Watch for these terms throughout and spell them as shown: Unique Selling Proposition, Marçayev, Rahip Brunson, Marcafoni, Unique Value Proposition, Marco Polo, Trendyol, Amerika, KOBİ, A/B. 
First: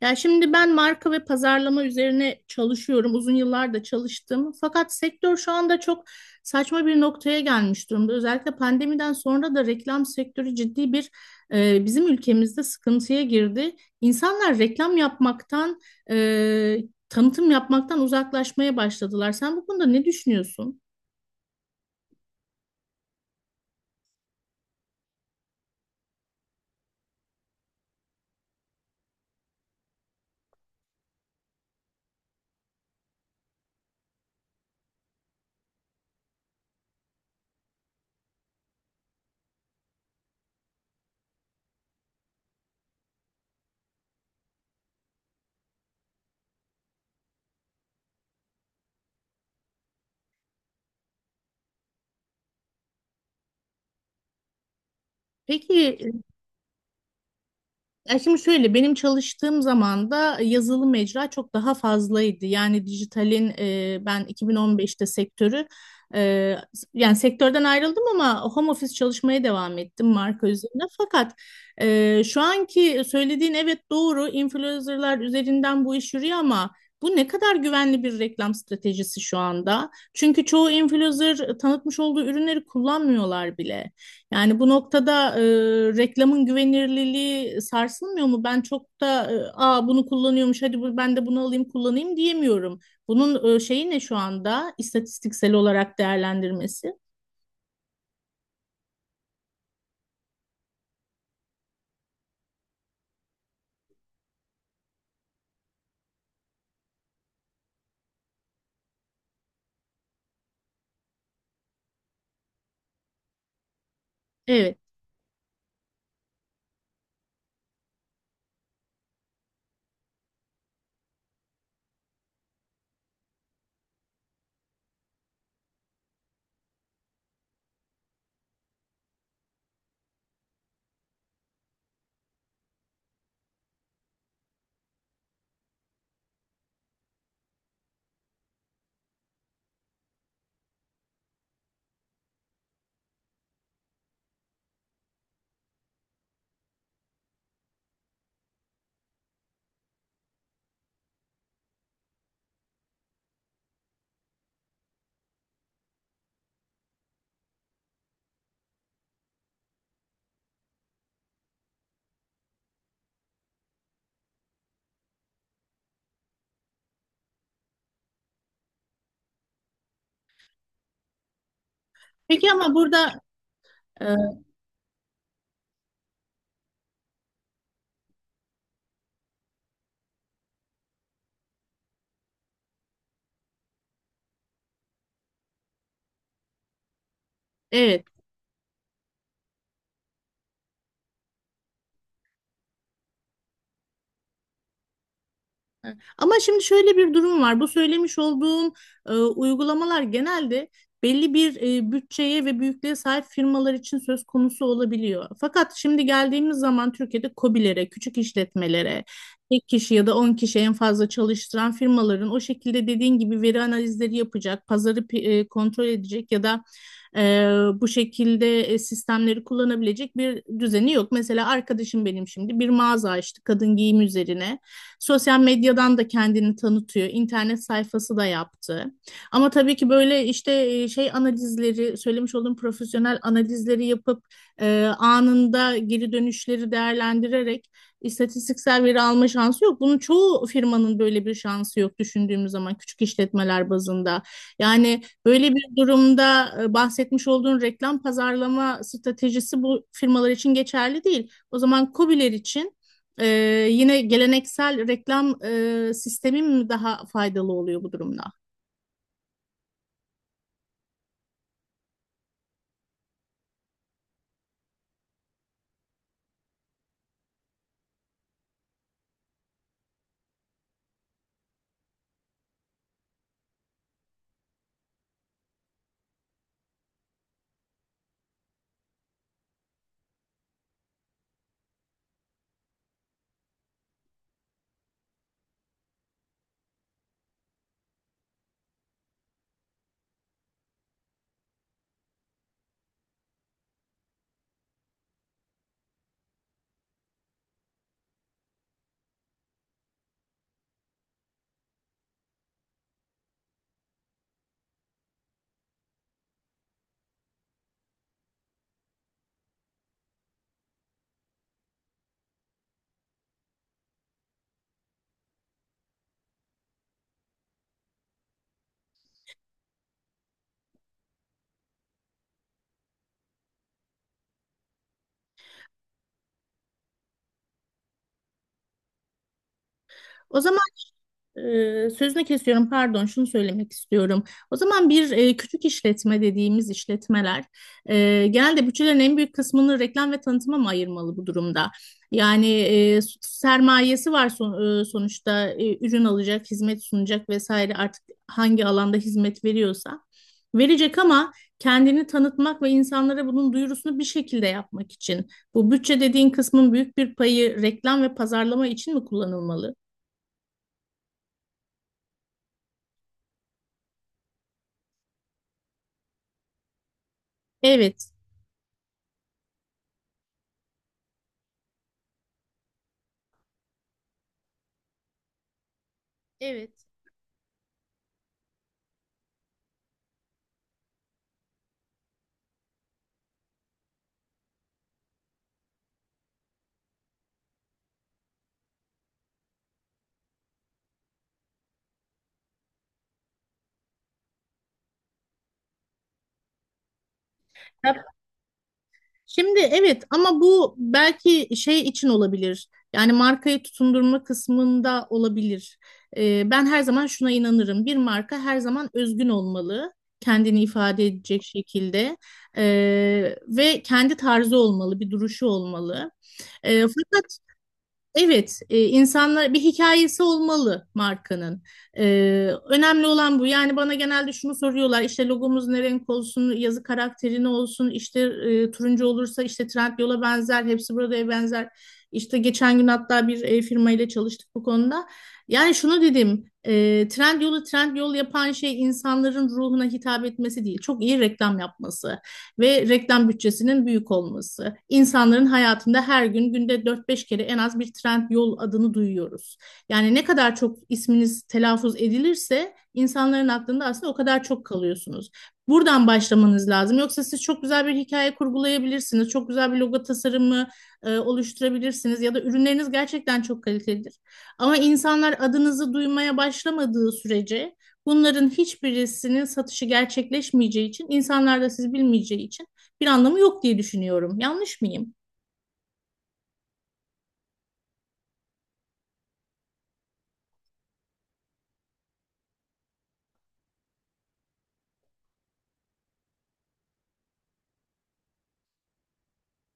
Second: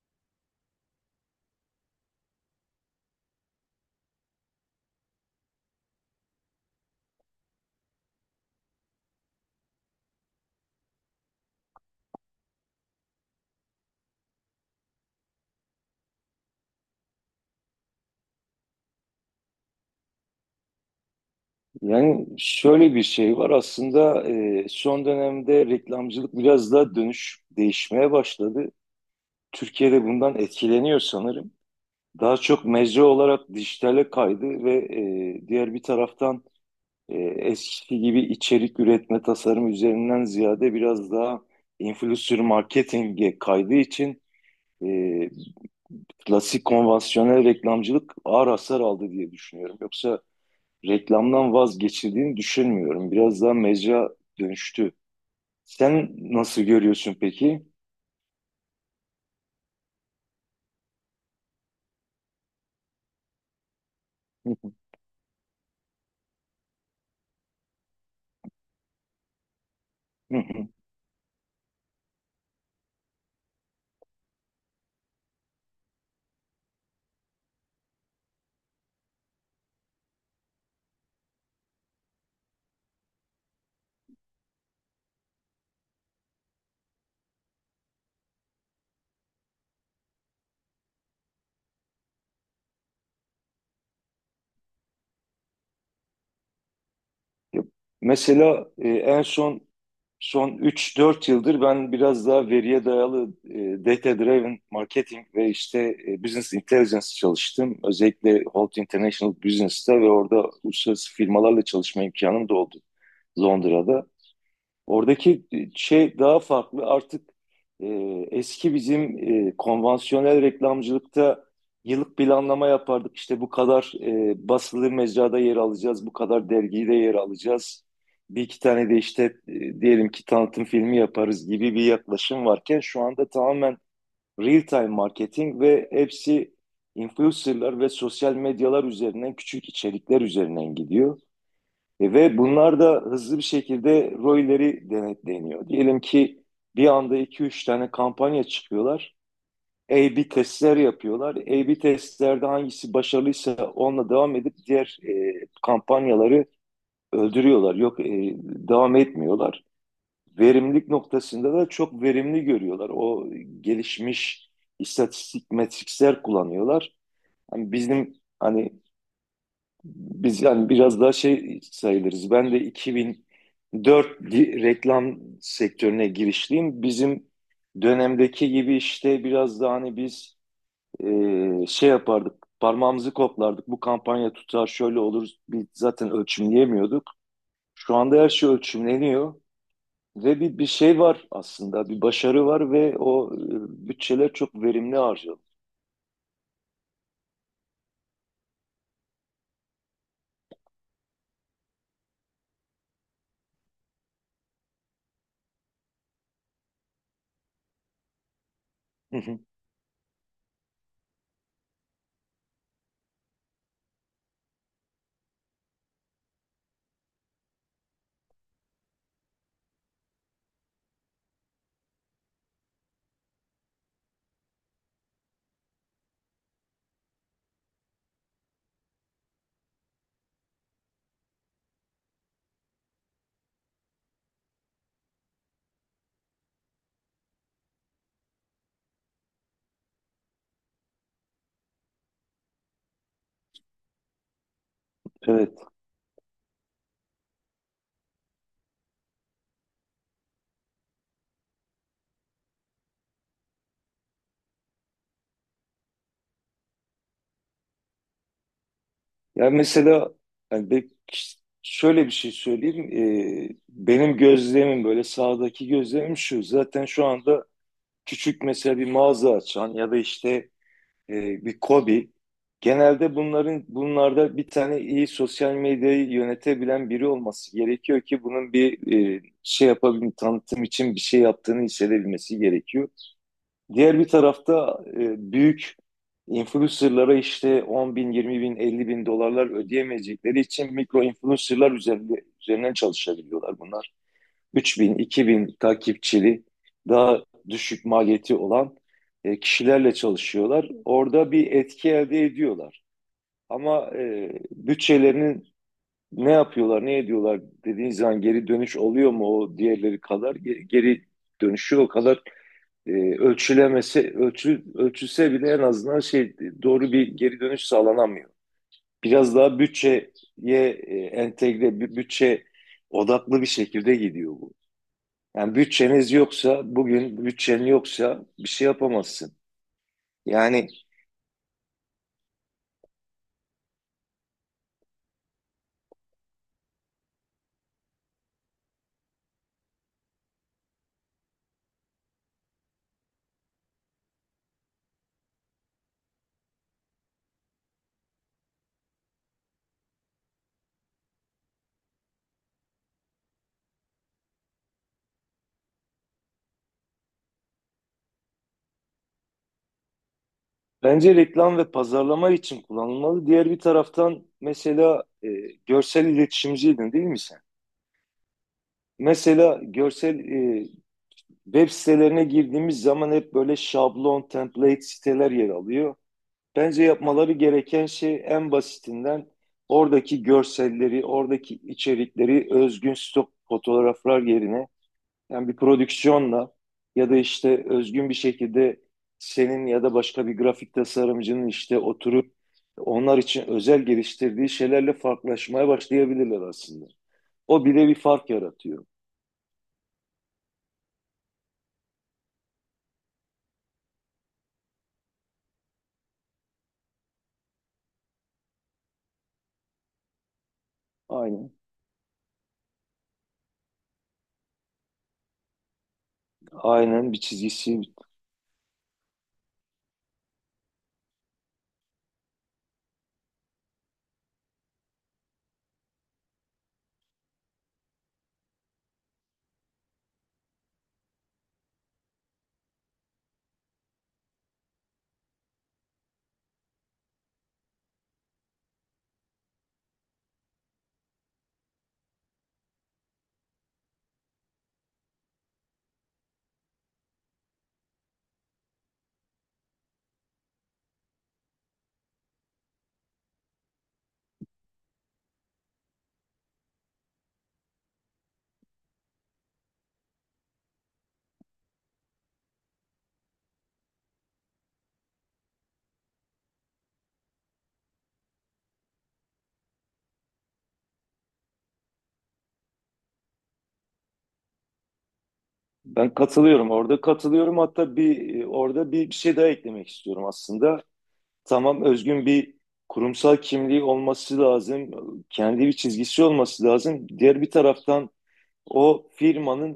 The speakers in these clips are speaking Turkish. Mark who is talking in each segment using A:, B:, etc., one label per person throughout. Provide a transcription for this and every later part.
A: Ya şimdi ben marka ve pazarlama üzerine çalışıyorum. Uzun yıllar da çalıştım. Fakat sektör şu anda çok saçma bir noktaya gelmiş durumda. Özellikle pandemiden sonra da reklam sektörü ciddi bir bizim ülkemizde sıkıntıya girdi. İnsanlar reklam yapmaktan, e, tanıtım yapmaktan uzaklaşmaya başladılar. Sen bu konuda ne düşünüyorsun?
B: Yani şöyle bir şey var aslında, son dönemde reklamcılık biraz daha dönüş değişmeye başladı. Türkiye'de bundan etkileniyor sanırım. Daha çok mecra olarak dijitale kaydı ve diğer bir taraftan eskisi gibi içerik üretme tasarım üzerinden ziyade biraz daha influencer marketinge kaydığı için e, klasik konvansiyonel reklamcılık ağır hasar aldı diye düşünüyorum. Yoksa reklamdan vazgeçildiğini düşünmüyorum. Biraz daha mecra dönüştü.
A: Peki.
B: Sen nasıl görüyorsun peki?
A: Ya şimdi şöyle, benim çalıştığım zaman da yazılı mecra çok daha fazlaydı. Yani dijitalin ben
B: Hı hı,
A: 2015'te sektörü e, yani sektörden ayrıldım ama home office çalışmaya devam ettim
B: hı
A: marka
B: hı.
A: üzerinde. Fakat şu anki söylediğin evet doğru, influencerlar üzerinden bu iş yürüyor ama bu ne kadar güvenli bir reklam stratejisi şu anda? Çünkü çoğu influencer tanıtmış olduğu ürünleri kullanmıyorlar bile. Yani bu noktada reklamın güvenirliliği sarsılmıyor mu? Ben çok da Aa, bunu kullanıyormuş, hadi bu, ben de bunu alayım kullanayım diyemiyorum. Bunun şeyi ne şu anda istatistiksel olarak değerlendirmesi?
B: Ya, mesela en son son üç dört yıldır ben biraz daha veriye dayalı data driven marketing ve işte business intelligence çalıştım. Özellikle Holt International Business'ta ve orada uluslararası firmalarla çalışma imkanım da oldu, Londra'da.
A: Evet.
B: Oradaki şey daha farklı. Artık e, eski bizim konvansiyonel reklamcılıkta yıllık planlama yapardık. İşte bu kadar basılı mecrada yer alacağız, bu kadar dergide yer alacağız. Bir iki tane de işte diyelim ki tanıtım filmi yaparız gibi bir yaklaşım varken şu anda tamamen real time marketing ve hepsi influencerlar ve sosyal medyalar üzerinden küçük içerikler üzerinden gidiyor. Ve bunlar da hızlı bir şekilde ROI'leri denetleniyor. Diyelim ki bir anda iki üç tane kampanya çıkıyorlar. A/B testler yapıyorlar. A/B testlerde hangisi başarılıysa onunla devam edip diğer kampanyaları öldürüyorlar. Yok, devam etmiyorlar. Verimlilik noktasında da çok verimli görüyorlar. O gelişmiş istatistik metrikler kullanıyorlar. Hani bizim, hani biz yani biraz daha şey sayılırız.
A: Peki
B: Ben de
A: ama burada e,
B: 2004 reklam sektörüne girişliyim. Bizim dönemdeki gibi işte biraz daha hani biz şey yapardık, parmağımızı koplardık. Bu kampanya tutar, şöyle olur. Biz zaten ölçümleyemiyorduk. Şu
A: evet.
B: anda her şey ölçümleniyor ve bir şey var aslında, bir başarı var ve o bütçeler çok verimli harcanıyor.
A: Evet. Ama şimdi şöyle bir durum var. Bu söylemiş olduğun uygulamalar genelde belli bir bütçeye ve büyüklüğe sahip firmalar için söz konusu olabiliyor. Fakat şimdi geldiğimiz zaman Türkiye'de KOBİ'lere, küçük işletmelere, tek kişi ya da 10 kişi en fazla çalıştıran firmaların o şekilde dediğin gibi veri analizleri yapacak, kontrol edecek ya da ee, bu şekilde sistemleri kullanabilecek bir düzeni yok. Mesela arkadaşım benim şimdi bir mağaza açtı kadın giyim üzerine. Sosyal medyadan da kendini tanıtıyor. İnternet sayfası da yaptı. Ama tabii ki böyle işte şey analizleri, söylemiş olduğum profesyonel analizleri yapıp anında geri dönüşleri değerlendirerek istatistiksel veri alma şansı yok. Bunun çoğu firmanın böyle bir şansı yok, düşündüğümüz zaman küçük işletmeler bazında. Yani böyle
B: Evet.
A: bir durumda bahsetmiş olduğun reklam pazarlama stratejisi bu firmalar için geçerli değil. O zaman KOBİ'ler için e, yine geleneksel reklam sistemi mi daha faydalı oluyor bu durumda?
B: Yani mesela, yani be- şöyle bir şey söyleyeyim. Benim gözlemim böyle, sağdaki gözlemim şu. Zaten şu anda küçük, mesela bir mağaza açan ya da işte bir KOBİ. Genelde bunlarda bir tane iyi sosyal medyayı yönetebilen biri olması gerekiyor ki bunun bir şey yapabilme, tanıtım için bir şey yaptığını hissedebilmesi gerekiyor. Diğer bir tarafta büyük influencerlara işte 10 bin, 20 bin, 50 bin dolarlar ödeyemeyecekleri için mikro influencerlar üzerinden çalışabiliyorlar bunlar. 3 bin, 2 bin takipçili daha düşük maliyeti olan kişilerle çalışıyorlar. Orada bir etki elde ediyorlar. Ama bütçelerinin ne yapıyorlar, ne ediyorlar dediğin zaman geri dönüş oluyor mu o diğerleri kadar? Geri dönüşü o kadar ölçülse bile en azından şey, doğru bir geri dönüş sağlanamıyor. Biraz daha bütçeye, entegre bütçe odaklı bir şekilde gidiyor bu. Yani bütçeniz yoksa bugün bütçen yoksa bir şey yapamazsın.
A: O zaman
B: Yani
A: Sözünü kesiyorum, pardon, şunu söylemek istiyorum. O zaman bir küçük işletme dediğimiz işletmeler genelde bütçelerin en büyük kısmını reklam ve tanıtıma mı ayırmalı bu durumda? Yani sermayesi var, sonuçta ürün alacak, hizmet sunacak vesaire, artık hangi alanda hizmet veriyorsa verecek, ama kendini tanıtmak ve insanlara bunun duyurusunu bir şekilde yapmak için bu bütçe dediğin kısmın büyük bir payı reklam ve pazarlama için mi kullanılmalı?
B: bence reklam ve pazarlama için kullanılmalı. Diğer bir taraftan, mesela, görsel iletişimciydin değil mi sen?
A: Evet.
B: Mesela görsel, web sitelerine girdiğimiz zaman hep böyle şablon, template siteler yer alıyor. Bence
A: Evet.
B: yapmaları gereken şey, en basitinden, oradaki görselleri, oradaki içerikleri özgün stok fotoğraflar yerine yani bir prodüksiyonla ya da işte özgün bir şekilde senin ya da başka bir grafik tasarımcının işte oturup onlar için özel geliştirdiği şeylerle farklılaşmaya başlayabilirler aslında. O bile bir
A: Ya
B: fark yaratıyor.
A: şimdi evet, ama bu belki şey için olabilir. Yani markayı tutundurma kısmında olabilir. Ben her zaman şuna inanırım. Bir marka her zaman özgün olmalı. Kendini ifade edecek
B: Aynen.
A: şekilde. Ve kendi tarzı olmalı, bir duruşu olmalı. Ee,
B: Aynen, bir çizgisi.
A: Evet, insanlar bir hikayesi olmalı markanın. E, önemli olan bu. Yani bana genelde şunu soruyorlar. İşte logomuz ne renk olsun, yazı karakteri ne olsun, işte turuncu olursa işte Trendyol'a benzer, hepsi burada'ya benzer. İşte geçen gün hatta bir firma ile çalıştık bu konuda. Yani şunu dedim, Trendyol'u Trendyol yapan şey insanların ruhuna hitap etmesi değil, çok iyi reklam yapması ve reklam bütçesinin büyük olması. İnsanların hayatında her gün, günde 4 5 kere en az bir Trendyol adını duyuyoruz. Yani ne kadar çok isminiz telaffuz edilirse insanların aklında aslında o kadar çok kalıyorsunuz. Buradan başlamanız lazım. Yoksa siz çok güzel bir hikaye kurgulayabilirsiniz. Çok güzel bir logo tasarımı oluşturabilirsiniz ya da ürünleriniz gerçekten çok kalitelidir. Ama insanlar adınızı duymaya başlamadığı sürece, bunların hiçbirisinin satışı gerçekleşmeyeceği için, insanlar da siz bilmeyeceği için bir anlamı yok diye düşünüyorum. Yanlış mıyım?
B: Ben katılıyorum, orada katılıyorum. Hatta orada bir şey daha eklemek istiyorum aslında. Tamam, özgün bir kurumsal kimliği olması lazım. Kendi bir çizgisi olması lazım. Diğer bir taraftan o firmanın,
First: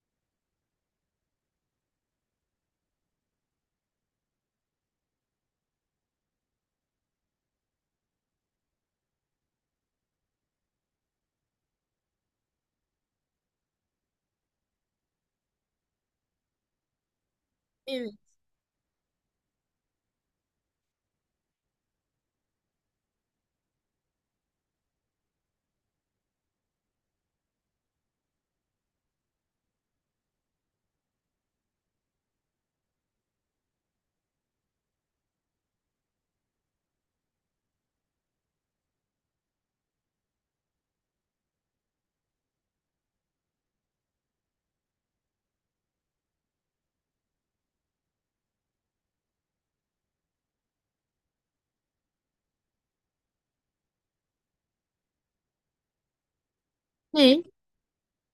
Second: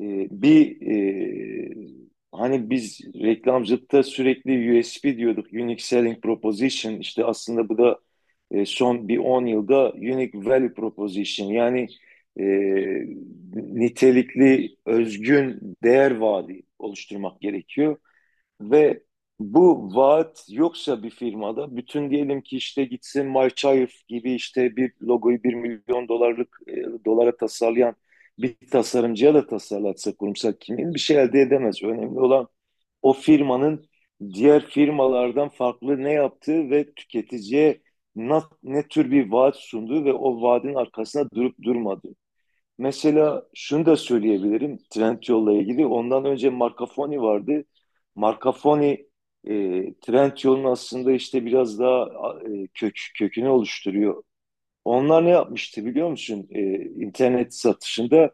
B: e, bir e, hani biz reklamcılıkta sürekli USP diyorduk. Unique Selling Proposition. İşte aslında bu da son bir 10 yılda Unique Value Proposition. Yani e, nitelikli, özgün değer vaadi oluşturmak gerekiyor.
A: Evet.
B: Ve bu vaat yoksa bir firmada, bütün, diyelim ki işte gitsin Marçayev gibi işte bir logoyu 1 milyon dolara tasarlayan bir tasarımcıya da tasarlatsa, kurumsal kimliğini bir şey elde edemez. Önemli olan o firmanın diğer firmalardan farklı ne yaptığı ve tüketiciye ne tür bir vaat sunduğu ve o vaadin arkasında durup durmadığı. Mesela şunu da söyleyebilirim Trendyol'la ilgili. Ondan önce Marcafoni vardı. Marcafoni e, Trendyol'un aslında işte biraz daha kökünü oluşturuyor. Onlar ne yapmıştı biliyor musun? E,
A: Ne?
B: internet satışında,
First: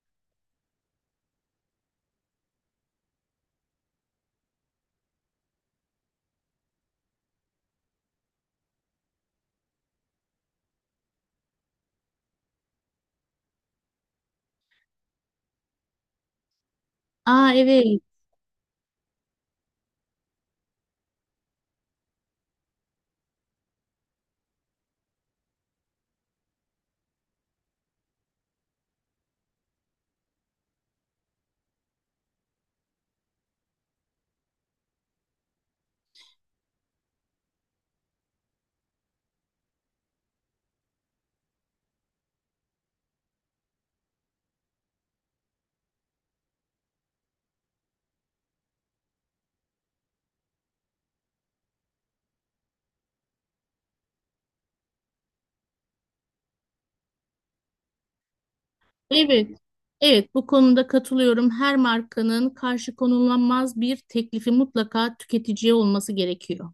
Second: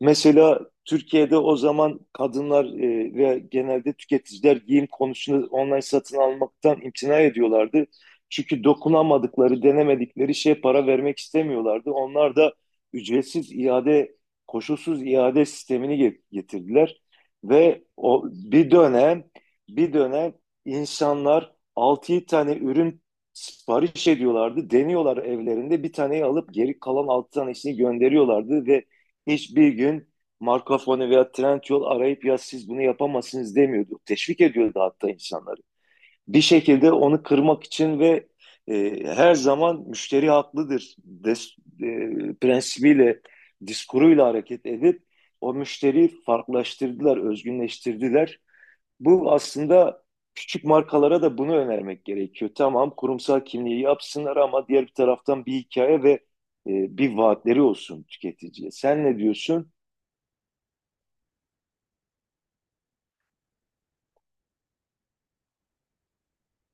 B: mesela Türkiye'de o zaman kadınlar ve genelde tüketiciler giyim konusunda online satın almaktan imtina ediyorlardı. Çünkü dokunamadıkları, denemedikleri şeye para vermek istemiyorlardı. Onlar da ücretsiz iade, koşulsuz iade sistemini getirdiler.
A: Aa,
B: Ve
A: evet.
B: o bir dönem insanlar 6 tane ürün sipariş ediyorlardı. Deniyorlar evlerinde. Bir taneyi alıp geri kalan 6 tanesini gönderiyorlardı ve hiçbir gün Marco Polo veya Trendyol arayıp, ya siz bunu yapamazsınız, demiyordu. Teşvik ediyordu hatta insanları. Bir şekilde onu kırmak için ve her zaman müşteri haklıdır e, prensibiyle, diskuruyla hareket edip o müşteriyi farklılaştırdılar, özgünleştirdiler. Bu aslında küçük markalara da bunu önermek gerekiyor. Tamam, kurumsal kimliği yapsınlar, ama diğer bir taraftan bir hikaye ve bir vaatleri olsun tüketiciye. Sen ne
A: Evet.
B: diyorsun?
A: Evet, bu konuda katılıyorum. Her markanın karşı konulamaz bir teklifi mutlaka tüketiciye olması gerekiyor.